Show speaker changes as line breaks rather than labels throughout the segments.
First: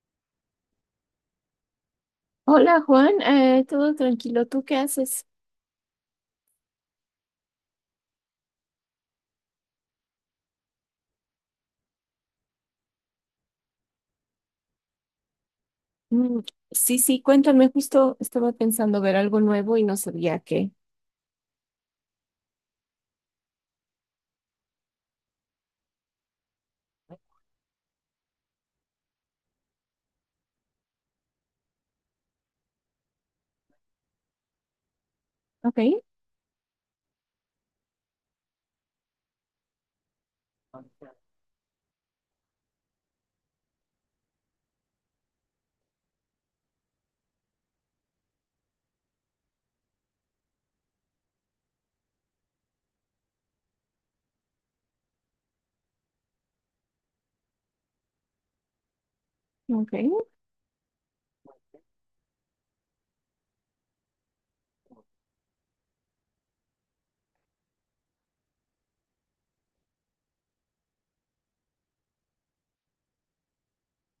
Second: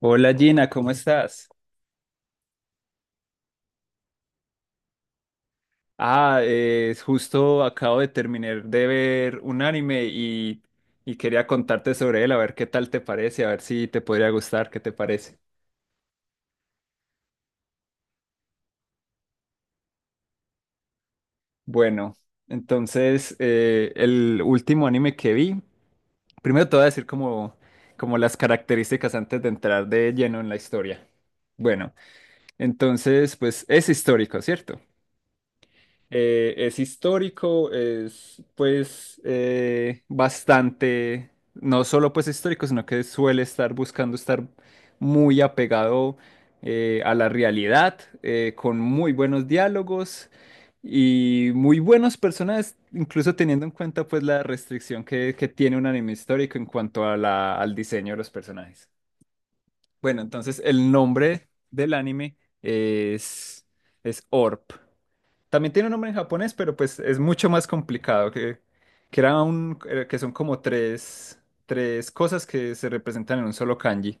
Hola Gina, ¿cómo estás?
Hola Juan, todo tranquilo, ¿tú qué haces?
Justo acabo de terminar de ver un anime y quería contarte sobre él, a ver qué tal te parece, a ver si te podría gustar, ¿qué te parece?
Mm, sí, cuéntame, justo estaba pensando ver algo nuevo y no sabía qué.
Bueno, entonces el último anime que vi, primero te voy a decir como las características antes de entrar de lleno en la historia. Bueno, entonces pues es histórico, ¿cierto?
Ok,
Es histórico, es pues bastante, no solo pues histórico, sino que suele estar buscando estar muy apegado a la realidad, con muy buenos diálogos y muy buenos personajes, incluso teniendo en cuenta pues la restricción que tiene un anime histórico en cuanto a al diseño de los personajes.
ok,
Bueno, entonces el nombre del anime es, es Orp. También tiene un nombre en japonés, pero pues es mucho más complicado, que era un que son como tres cosas que se representan en un solo kanji.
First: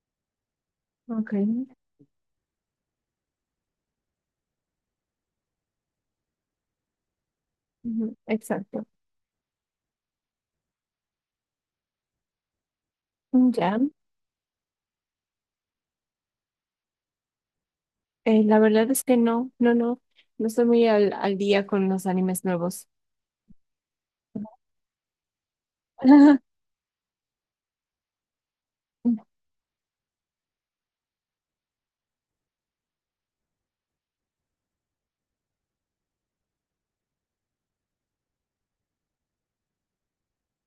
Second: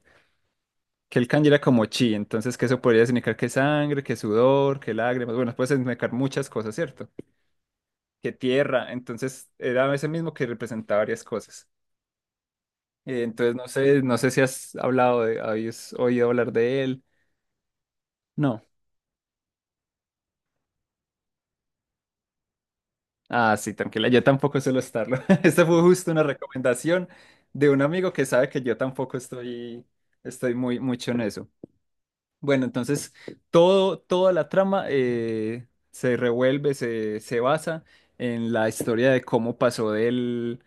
Que el
ok,
kanji era como chi, entonces que eso podría significar que sangre, que sudor, que lágrimas, bueno, puede significar muchas cosas, ¿cierto?
ujú,
Que
exacto.
tierra, entonces era ese mismo que representaba varias cosas.
Mm,
Entonces
ya,
no sé si has habías oído hablar de él.
La
No.
verdad es que no estoy muy al día con los animes nuevos.
Ah, sí, tranquila, yo tampoco suelo estarlo. Esta fue justo una recomendación de un amigo que sabe que yo tampoco estoy muy mucho en eso. Bueno, entonces toda la trama se basa en la historia de cómo pasó del,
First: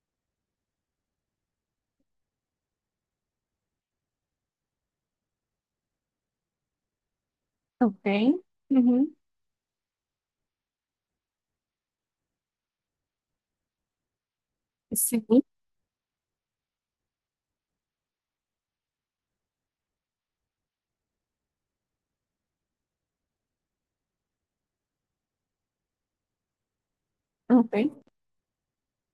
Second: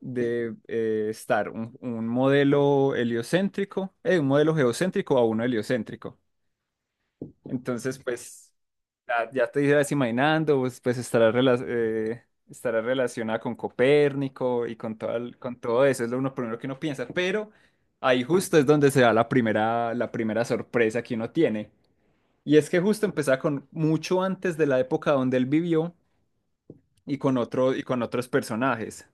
de eh, estar un modelo heliocéntrico, un modelo geocéntrico a uno heliocéntrico. Entonces,
Ok,
pues...
ujú,
Ya, ya te ibas imaginando, pues, pues estará relacionada con Copérnico y con todo,
sí,
con todo eso, es lo uno primero que uno piensa, pero ahí justo es donde se da la primera sorpresa que uno tiene. Y es que justo empezaba con mucho antes de la época donde él vivió y con
ok,
otros personajes.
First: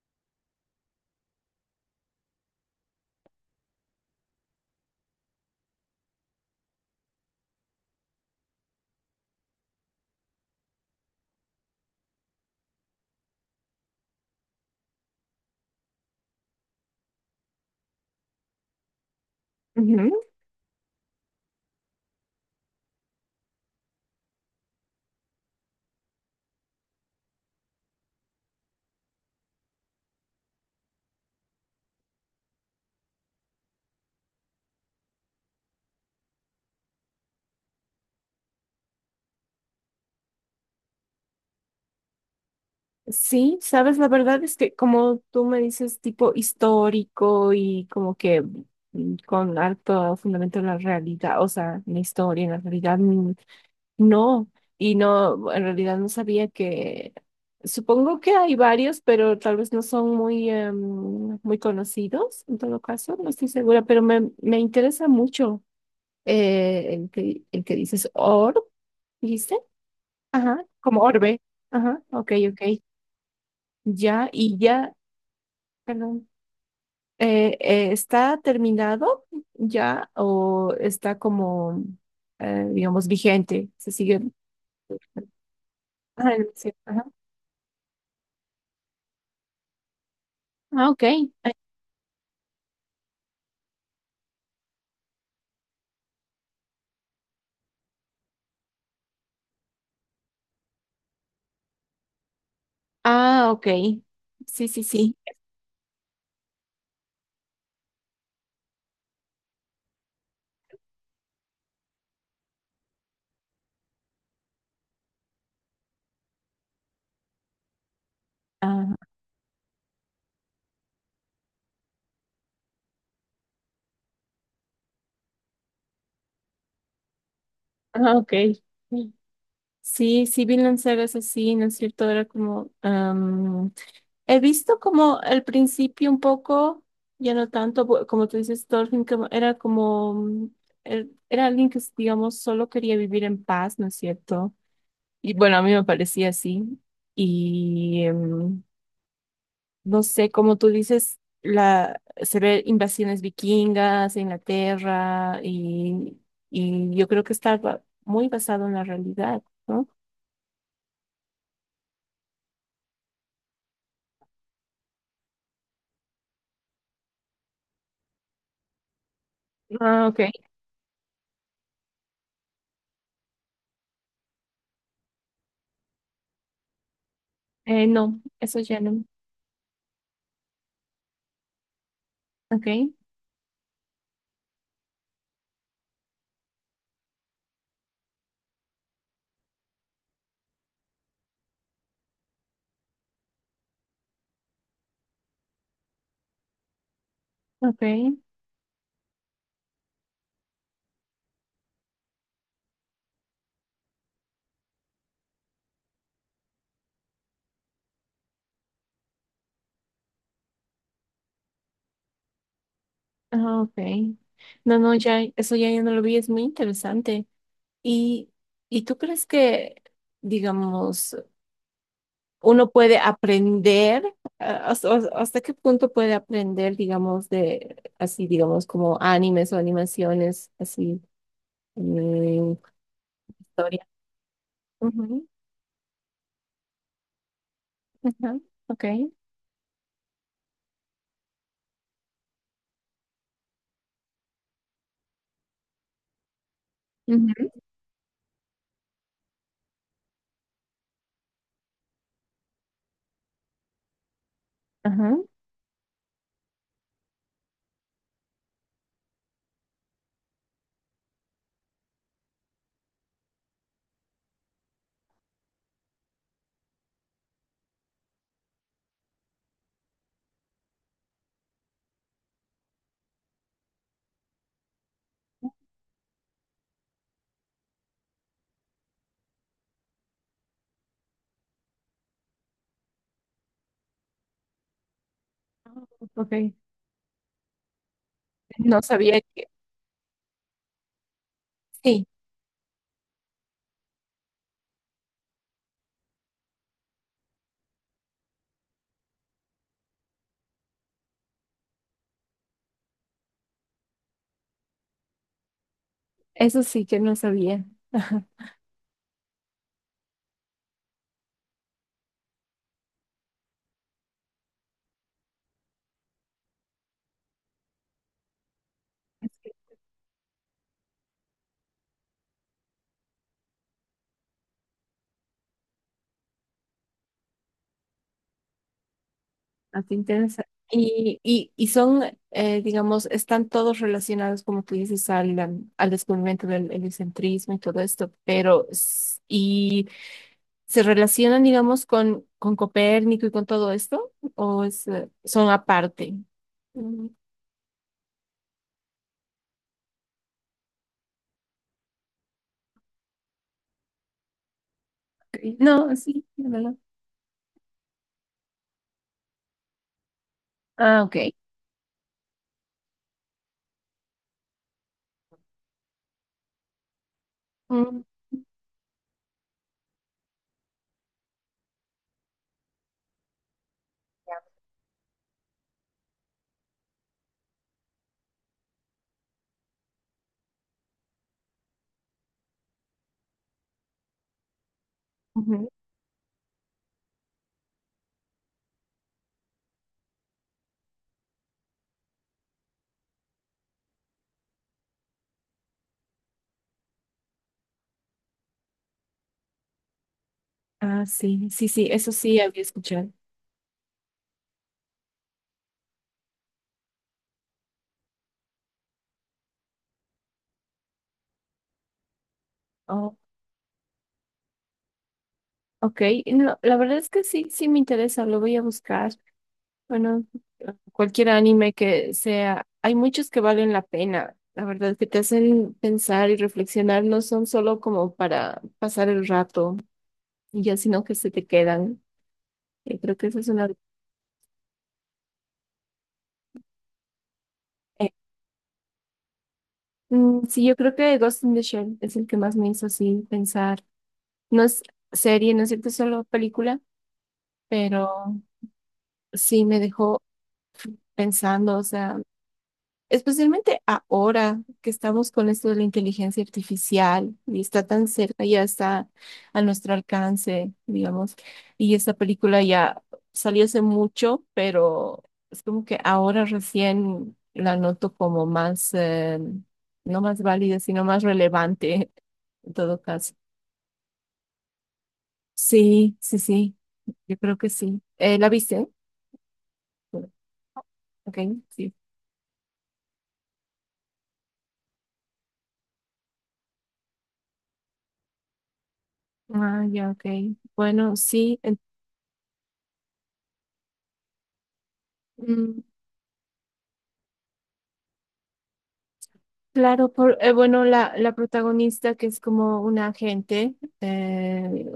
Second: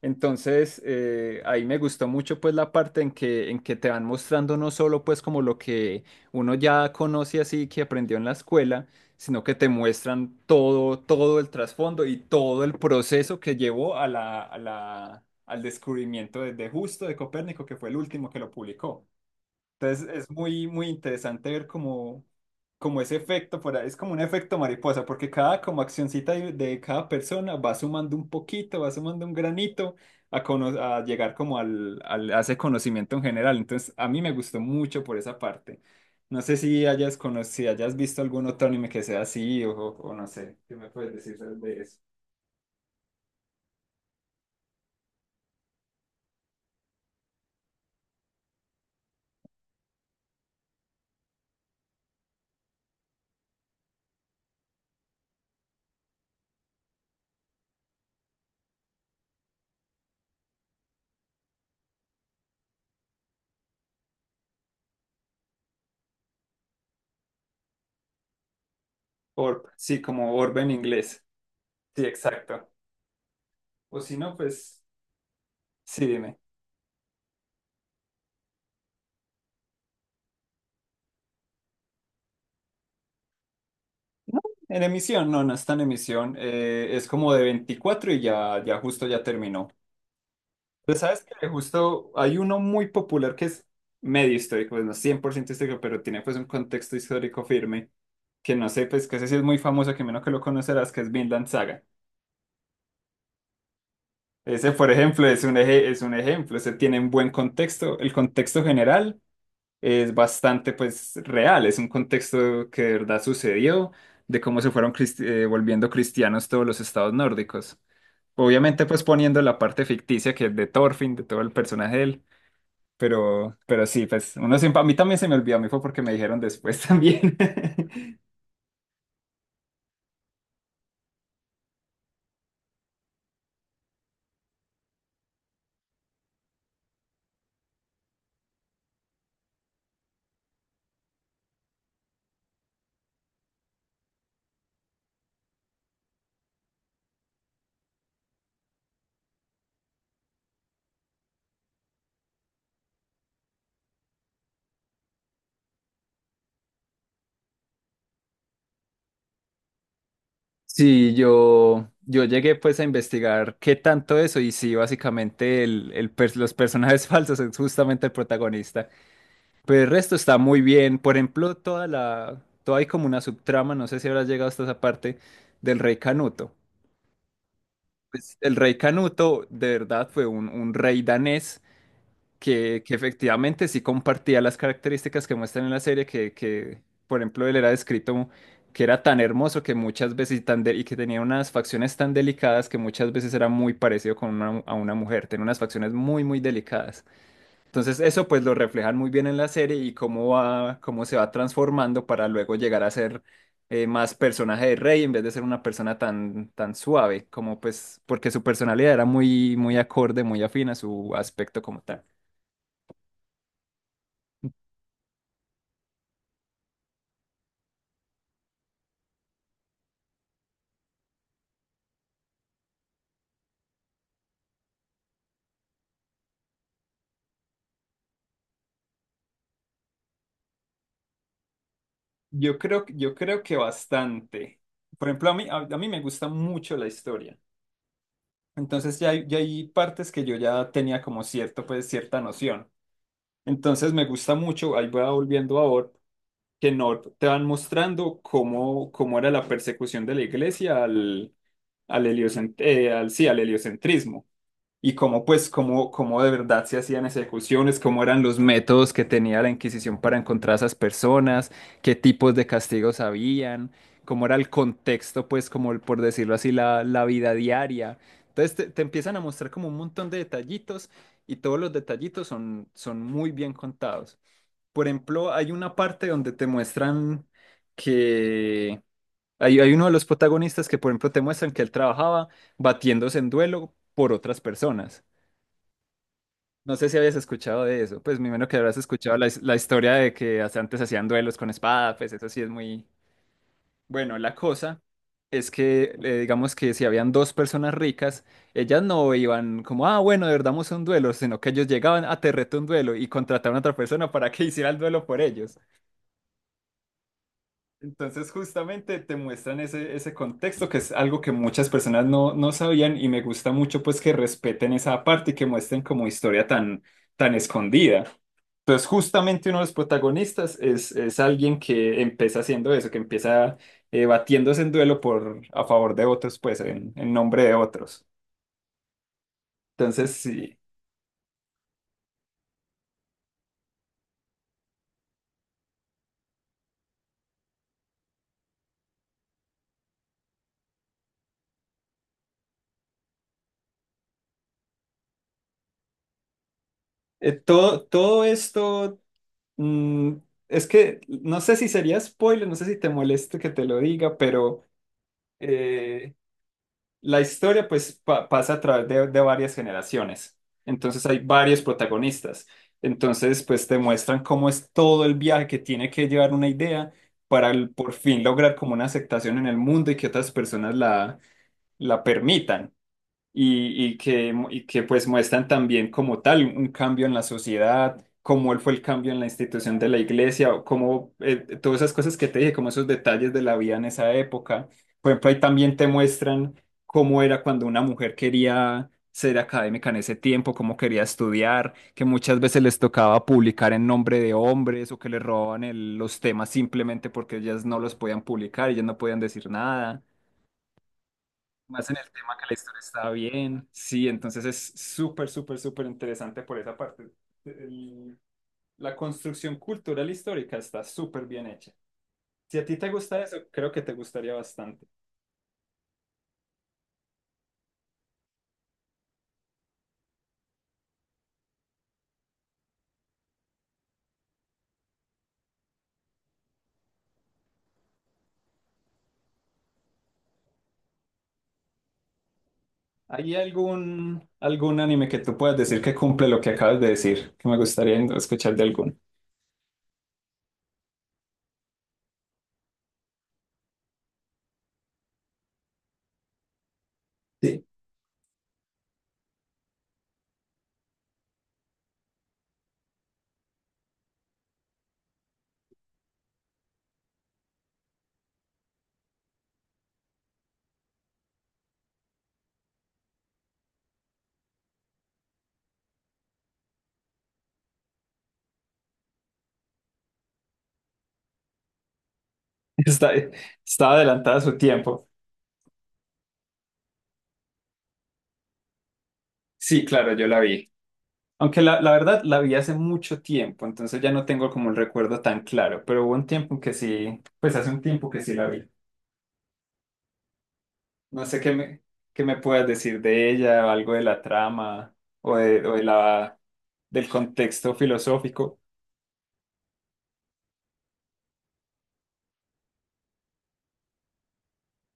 Entonces, ahí me gustó mucho pues la parte en que te van mostrando no solo pues como lo que uno ya conoce así que aprendió en la escuela, sino que te muestran todo el trasfondo y todo el proceso que llevó a al descubrimiento de Justo de Copérnico, que fue el último que lo publicó. Entonces
ujú,
es muy interesante ver como ese efecto, por ahí, es como un efecto mariposa, porque cada como accioncita de cada persona va sumando un poquito, va sumando un granito a llegar como a ese conocimiento en general. Entonces a mí me gustó mucho por esa parte. No sé si hayas conocido, hayas visto algún otro anime que sea así no sé, ¿qué me puedes decir de eso?
sí, sabes, la verdad es que como tú me dices, tipo histórico y con alto fundamento en la realidad, o sea, en la historia, en la realidad, mm, no, y no, en realidad no supongo que hay varios, pero tal vez no son muy conocidos, en todo caso, no estoy segura, pero me interesa mucho el que dices orb, ¿viste?
Orb, sí, como Orb
Ajá,
en
como
inglés.
orbe, ajá,
Sí,
ok, ok.
exacto. O si
Ya,
no,
y
pues
ya
sí,
perdón.
dime.
¿Está terminado ya o digamos, vigente? ¿Se sigue?
No, en emisión, no, no está en
Ah,
emisión.
el museo, ajá.
Es como de 24 y ya justo ya terminó.
Ah,
Pues
ok.
sabes que justo hay uno muy popular que es medio histórico, pues no 100% histórico, pero tiene pues un contexto histórico firme, que no sé, pues que ese sí es muy famoso, que menos que lo conocerás, que es Vinland Saga.
Ah, ok. Sí,
Ese,
sí,
por
sí.
ejemplo, es es un ejemplo, ese tiene un buen contexto. El contexto general es bastante pues real, es un contexto que de verdad sucedió, de cómo se fueron volviendo cristianos todos los estados nórdicos. Obviamente,
Ah,
pues poniendo la parte ficticia que es de Thorfinn, de todo el personaje de él, pero sí, pues uno siempre, a mí también se me olvidó, a mí fue porque me dijeron después también.
ah, ok. Sí, sí, Vinland Saga es así, ¿no es cierto? He visto como al principio un poco, ya no tanto, como tú dices, Thorfinn, como- era como, mm, er- era alguien que, digamos, solo quería vivir en paz, ¿no es cierto? Y bueno, a mí me parecía así. Y em, no sé, como tú dices, se ve invasiones vikingas, en Inglaterra, y yo creo que está muy basado en la realidad, ¿no?
Sí, yo llegué pues a investigar qué tanto eso y sí, básicamente los personajes falsos es justamente el protagonista, pero el
Ah,
resto
ok.
está muy bien, por ejemplo, toda hay como una subtrama, no sé si habrás llegado hasta esa parte del rey Canuto.
No,
Pues, el
eso
rey
ya no.
Canuto de verdad fue un rey danés
Ok,
que efectivamente sí compartía las características que muestran en la serie, por ejemplo, él era descrito que era tan hermoso que muchas veces y que tenía unas facciones tan delicadas que muchas veces era muy parecido a una mujer, tenía unas facciones muy delicadas. Entonces
ok,
eso pues lo reflejan muy bien en la serie y cómo se va transformando para luego llegar a ser más personaje de Rey en vez de ser una persona tan suave, como pues porque su personalidad era muy acorde, muy afín a su aspecto como tal.
ah, ok. No, no, ya, eso ya yo no lo vi, es muy interesante. ¿Y, ¿y tú crees que, digamos, uno puede aprender, hasta, hasta qué punto puede aprender, digamos, de así, digamos, como animes o animaciones, así, mm,
Yo creo que
historia.
bastante. Por
Ujú,
ejemplo, a mí me gusta mucho la historia.
ajá, ok,
Entonces ya hay partes que yo ya tenía como cierto, pues cierta noción. Entonces me gusta mucho, ahí voy volviendo a Orb, que no te van
ujú,
mostrando cómo era la persecución de la iglesia al heliocentrismo y
ajá,
cómo, pues, cómo de verdad se hacían ejecuciones, cómo eran los métodos que tenía la Inquisición para encontrar a esas personas, qué tipos de castigos habían, cómo era el contexto, pues, como por decirlo así, la vida diaria. Entonces te empiezan a mostrar como un montón de detallitos y todos los detallitos son muy bien contados. Por ejemplo, hay una parte donde te muestran que hay uno de los protagonistas que, por ejemplo, te muestran que él trabajaba batiéndose en duelo por otras personas.
ok.
No sé si habías escuchado de eso, pues me imagino que habrás
No
escuchado
sabía que,
la historia de que hasta antes hacían duelos con espada,
sí,
pues eso sí es muy... Bueno, la cosa es que digamos que si habían dos personas ricas, ellas no iban como, ah, bueno, de verdad vamos a un duelo, sino que ellos llegaban a te reto un duelo y contrataban a otra persona para que hiciera el duelo por ellos.
eso sí que no sabía. Ajá.
Entonces justamente te muestran ese contexto que es algo que muchas personas no sabían y me gusta mucho pues que respeten esa parte y que muestren como historia tan, tan escondida. Entonces justamente uno de los protagonistas es alguien que empieza haciendo eso, que empieza batiéndose en duelo por, a favor de otros, pues en nombre de otros.
Así
Entonces
interesa.
sí,
¿Y son, digamos, están todos relacionados, como tú dices, al descubrimiento del heliocentrismo y todo esto, pero ¿se relacionan, digamos, con Copérnico y con todo esto? ¿O son aparte? Mm,
todo esto mm, es que no sé si sería spoiler, no sé si te moleste que te lo diga, pero...
ok. No,
eh,
sí, de verdad.
La historia pues pasa a través de varias generaciones,
Ah,
entonces
ok.
hay varios protagonistas, entonces pues te muestran cómo es todo el viaje que tiene que llevar una idea para por
Mm,
fin lograr como una aceptación en el mundo y que otras personas la permitan y, y que pues muestran también como tal un cambio en la sociedad, cómo él fue el cambio en la institución de la iglesia, o cómo todas esas cosas que te dije, como esos detalles de la vida en esa época. Por ejemplo, ahí
ujú.
también te muestran cómo era cuando una mujer quería ser académica en ese tiempo, cómo quería estudiar, que muchas veces les tocaba publicar en nombre de hombres o que les robaban los temas simplemente porque ellas no los podían publicar, ellas no podían decir nada
Ah, sí, sí, sí,
más en el
eso
tema
sí
que la
había
historia está
escuchado.
bien. Sí, entonces es súper, súper, súper interesante por esa parte. El- la construcción cultural histórica está súper bien hecha. Si a ti te
Oh,
gusta eso, creo que te gustaría bastante.
ok, no, la verdad es que sí, sí me interesa, lo voy a buscar. Bueno, cualquier anime que sea, hay muchos que valen la pena, la verdad, que te hacen pensar y reflexionar, no son solo como para pasar el rato y ya, sino que se te quedan. Creo que
¿Hay
esa es una.
algún anime que tú puedas decir que cumple lo que acabas de decir? Que me gustaría
Eh,
escuchar de alguno.
sí, yo creo que Ghost in the Shell es el que más me hizo así pensar. No es serie, no es cierto, es solo película,
Sí.
pero sí me dejó pensando, o sea. Especialmente ahora que estamos con esto de la inteligencia artificial y está tan cerca, ya está a nuestro alcance, digamos. Y esta película ya salió hace mucho, pero es como que ahora recién la noto como más, no más válida, sino más relevante en todo
Está,
caso.
Estaba adelantada a su tiempo.
Sí, sí, sí, yo creo que sí. ¿La viste?
Sí, claro, yo la vi.
Ok,
Aunque la
sí.
verdad la vi hace mucho tiempo, entonces ya no tengo como el recuerdo tan claro, pero hubo un tiempo que sí, pues hace un tiempo que sí la vi.
Ah, ya, ok. Bueno,
No sé
sí.
qué me puedas decir de ella, o algo de la trama o
Mm,
de del contexto filosófico.
Claro, bueno, la protagonista que es como una agente eh,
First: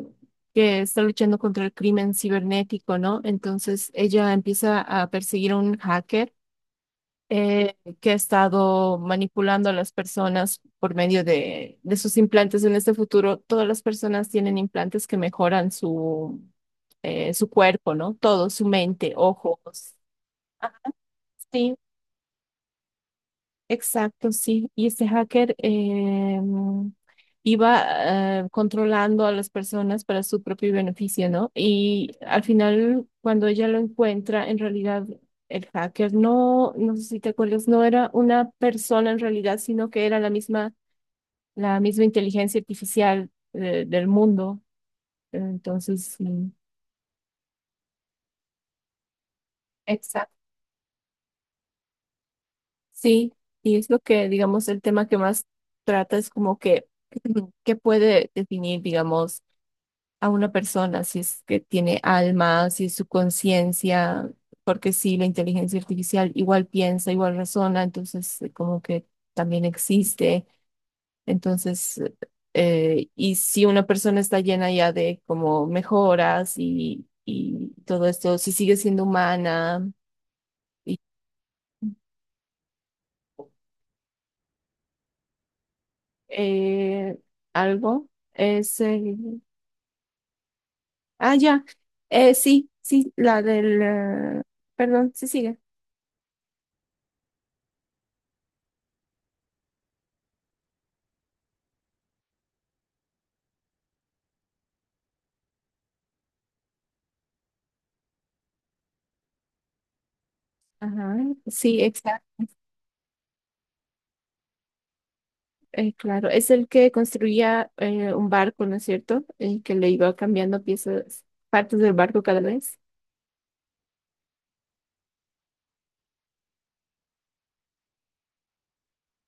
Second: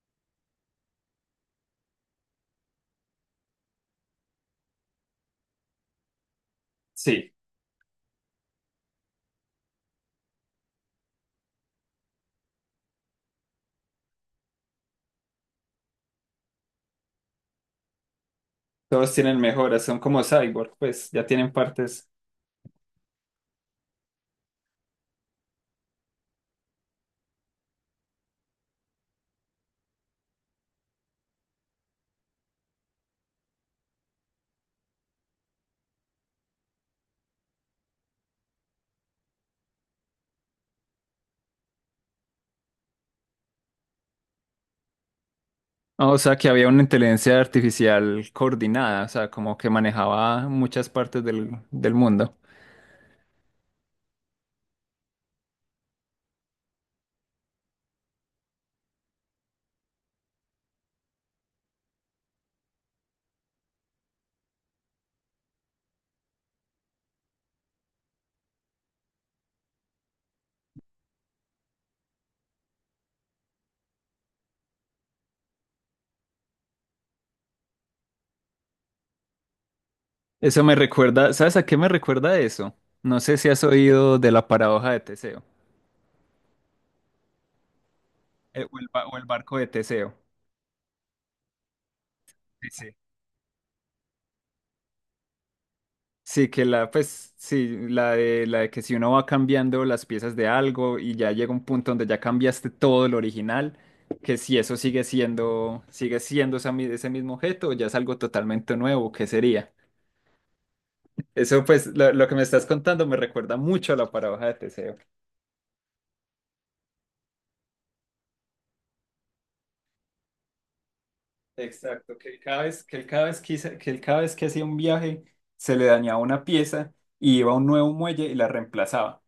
que está luchando contra el crimen cibernético, ¿no? Entonces ella empieza a perseguir a un hacker
Sí,
que ha estado manipulando a las personas por medio de sus implantes. En este futuro, todas las personas tienen implantes que mejoran su cuerpo, ¿no? Todo, su
todos
mente,
tienen mejoras,
ojos.
son como cyborg,
Ajá,
pues ya tienen
sí,
partes.
exacto, sí. Y este hacker iba controlando a las personas para su propio beneficio, ¿no? Y al final, cuando ella lo encuentra, en realidad el hacker, no sé si te acuerdas, no era una persona en realidad, sino que era la misma inteligencia artificial del mundo.
Ah,
Entonces,
o sea, que
mm,
había una inteligencia artificial coordinada, o sea, como que
exacto.
manejaba muchas partes del mundo.
Sí, y es lo que, digamos, el tema que más trata es como que, qué puede definir, digamos, a una persona, si es que tiene alma, si es su conciencia, porque sí, la inteligencia artificial igual piensa, igual razona, entonces como que también existe. Entonces, y si una persona está llena ya de como mejoras y todo esto, si sigue siendo humana
Eso me
y
recuerda, ¿sabes a qué me recuerda eso? No sé si has oído de la paradoja de Teseo,
eh, algo, es...
o
eh,
el barco de Teseo.
ah, ya,
Sí,
sí,
sí.
sí, la del... perdón, sí sigue.
Sí, que la, pues, sí, la de que si uno va cambiando las piezas de algo y ya llega un punto donde ya cambiaste todo el original, que si eso sigue siendo esa ese mismo objeto, ya es algo totalmente nuevo, ¿qué sería?
Ajá,
Eso,
sí,
pues, lo
exacto.
que me estás contando me recuerda mucho a la paradoja de Teseo.
Claro, es el que construía un barco, ¿no es cierto? El que le iba cambiando piezas, partes del
Exacto,
barco
que él
cada
cada
vez.
vez, que él cada vez que, hice- que él cada vez que hacía un viaje se le dañaba una pieza y iba a un nuevo muelle y la reemplazaba.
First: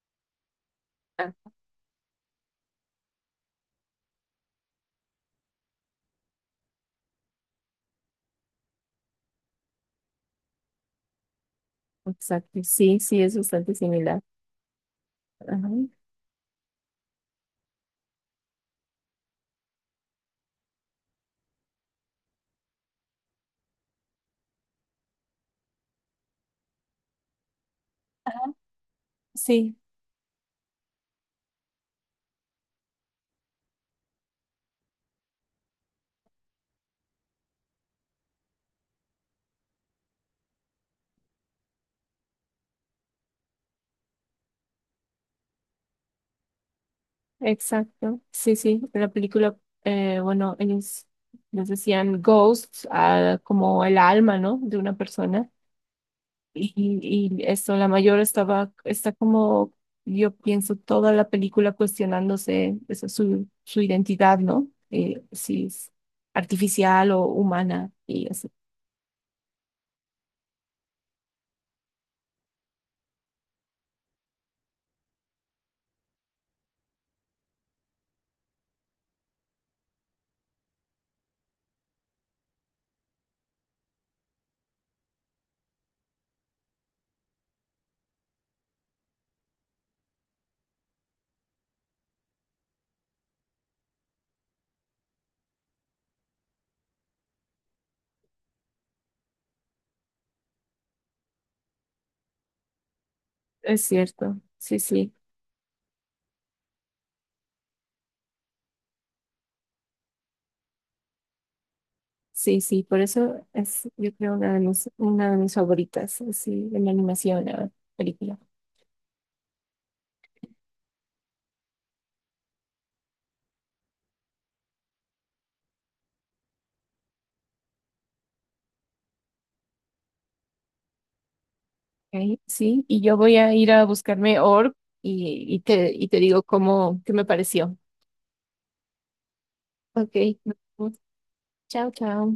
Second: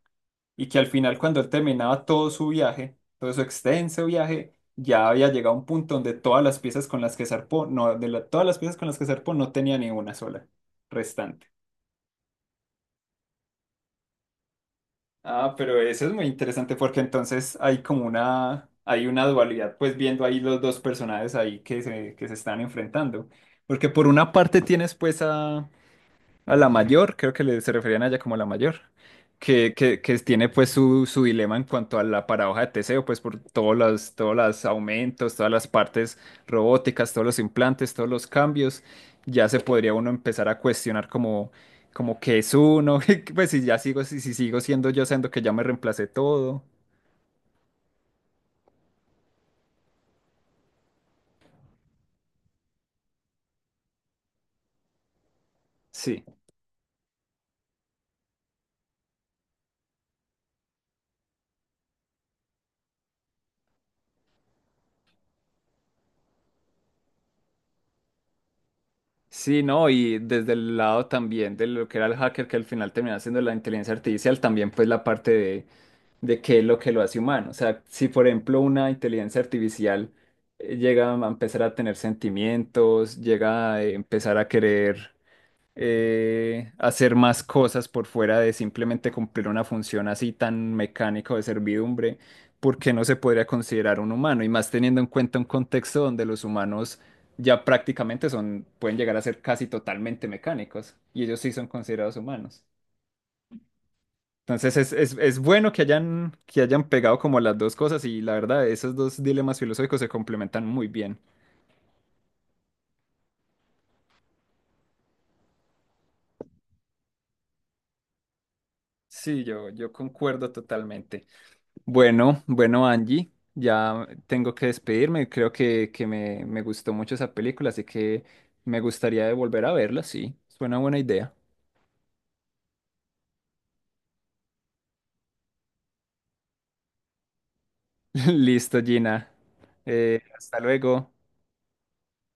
Y que al final
Ah,
cuando él terminaba todo su viaje, todo su extenso viaje, ya había llegado a un punto donde todas las piezas con las que zarpó, no, de la- todas las piezas con las que zarpó no tenía ni una sola restante.
exacto. Sí, sí, es bastante similar.
Ah,
Ajá.
pero eso es muy interesante porque entonces hay como hay una dualidad, pues viendo ahí los dos personajes ahí que se están enfrentando. Porque por una parte tienes pues a la mayor, creo que se referían a ella como la mayor,
Sí,
que tiene pues su dilema en cuanto a la paradoja de Teseo, pues por todos todos los aumentos, todas las partes robóticas, todos los implantes, todos los cambios, ya se podría uno empezar a cuestionar como qué es uno, pues si ya sigo, si sigo siendo yo, siendo que ya me reemplacé todo.
exacto. Sí, sí. La película, bueno, ellos les decían ghosts, ah, como el alma, ¿no? De una persona.
Sí.
Y, y eso, la mayor está como, yo pienso, toda la película cuestionándose eso, su identidad, ¿no? Si es artificial o humana, y eso.
Sí, no, y desde el lado también de lo que era el hacker, que al final termina siendo la inteligencia artificial, también pues la parte de qué es lo que lo hace humano. O sea, si por ejemplo una inteligencia artificial llega a empezar a tener sentimientos, llega a empezar a querer hacer más cosas por fuera de simplemente cumplir una función así tan mecánica o de servidumbre, porque no se podría considerar un humano? Y más teniendo en cuenta un contexto donde los humanos ya prácticamente pueden llegar a ser casi totalmente mecánicos, y ellos sí son considerados humanos.
Es cierto,
Entonces
sí, sí,
es bueno que que hayan pegado como las dos cosas y la verdad, esos dos dilemas filosóficos se complementan muy bien.
sí, sí, por eso es, yo creo, una de una de mis favoritas, así, en la animación, la película.
Sí, yo concuerdo totalmente. Bueno, bueno, Angie, ya tengo que despedirme. Creo me gustó mucho esa película, así que me gustaría de volver a verla, sí. Suena buena idea.
Ok, sí, y yo voy a ir a buscarme Org y y te digo cómo, qué me pareció.
Listo, Gina.
Ok. Nos
Hasta
vemos.
luego.
Chao, chao.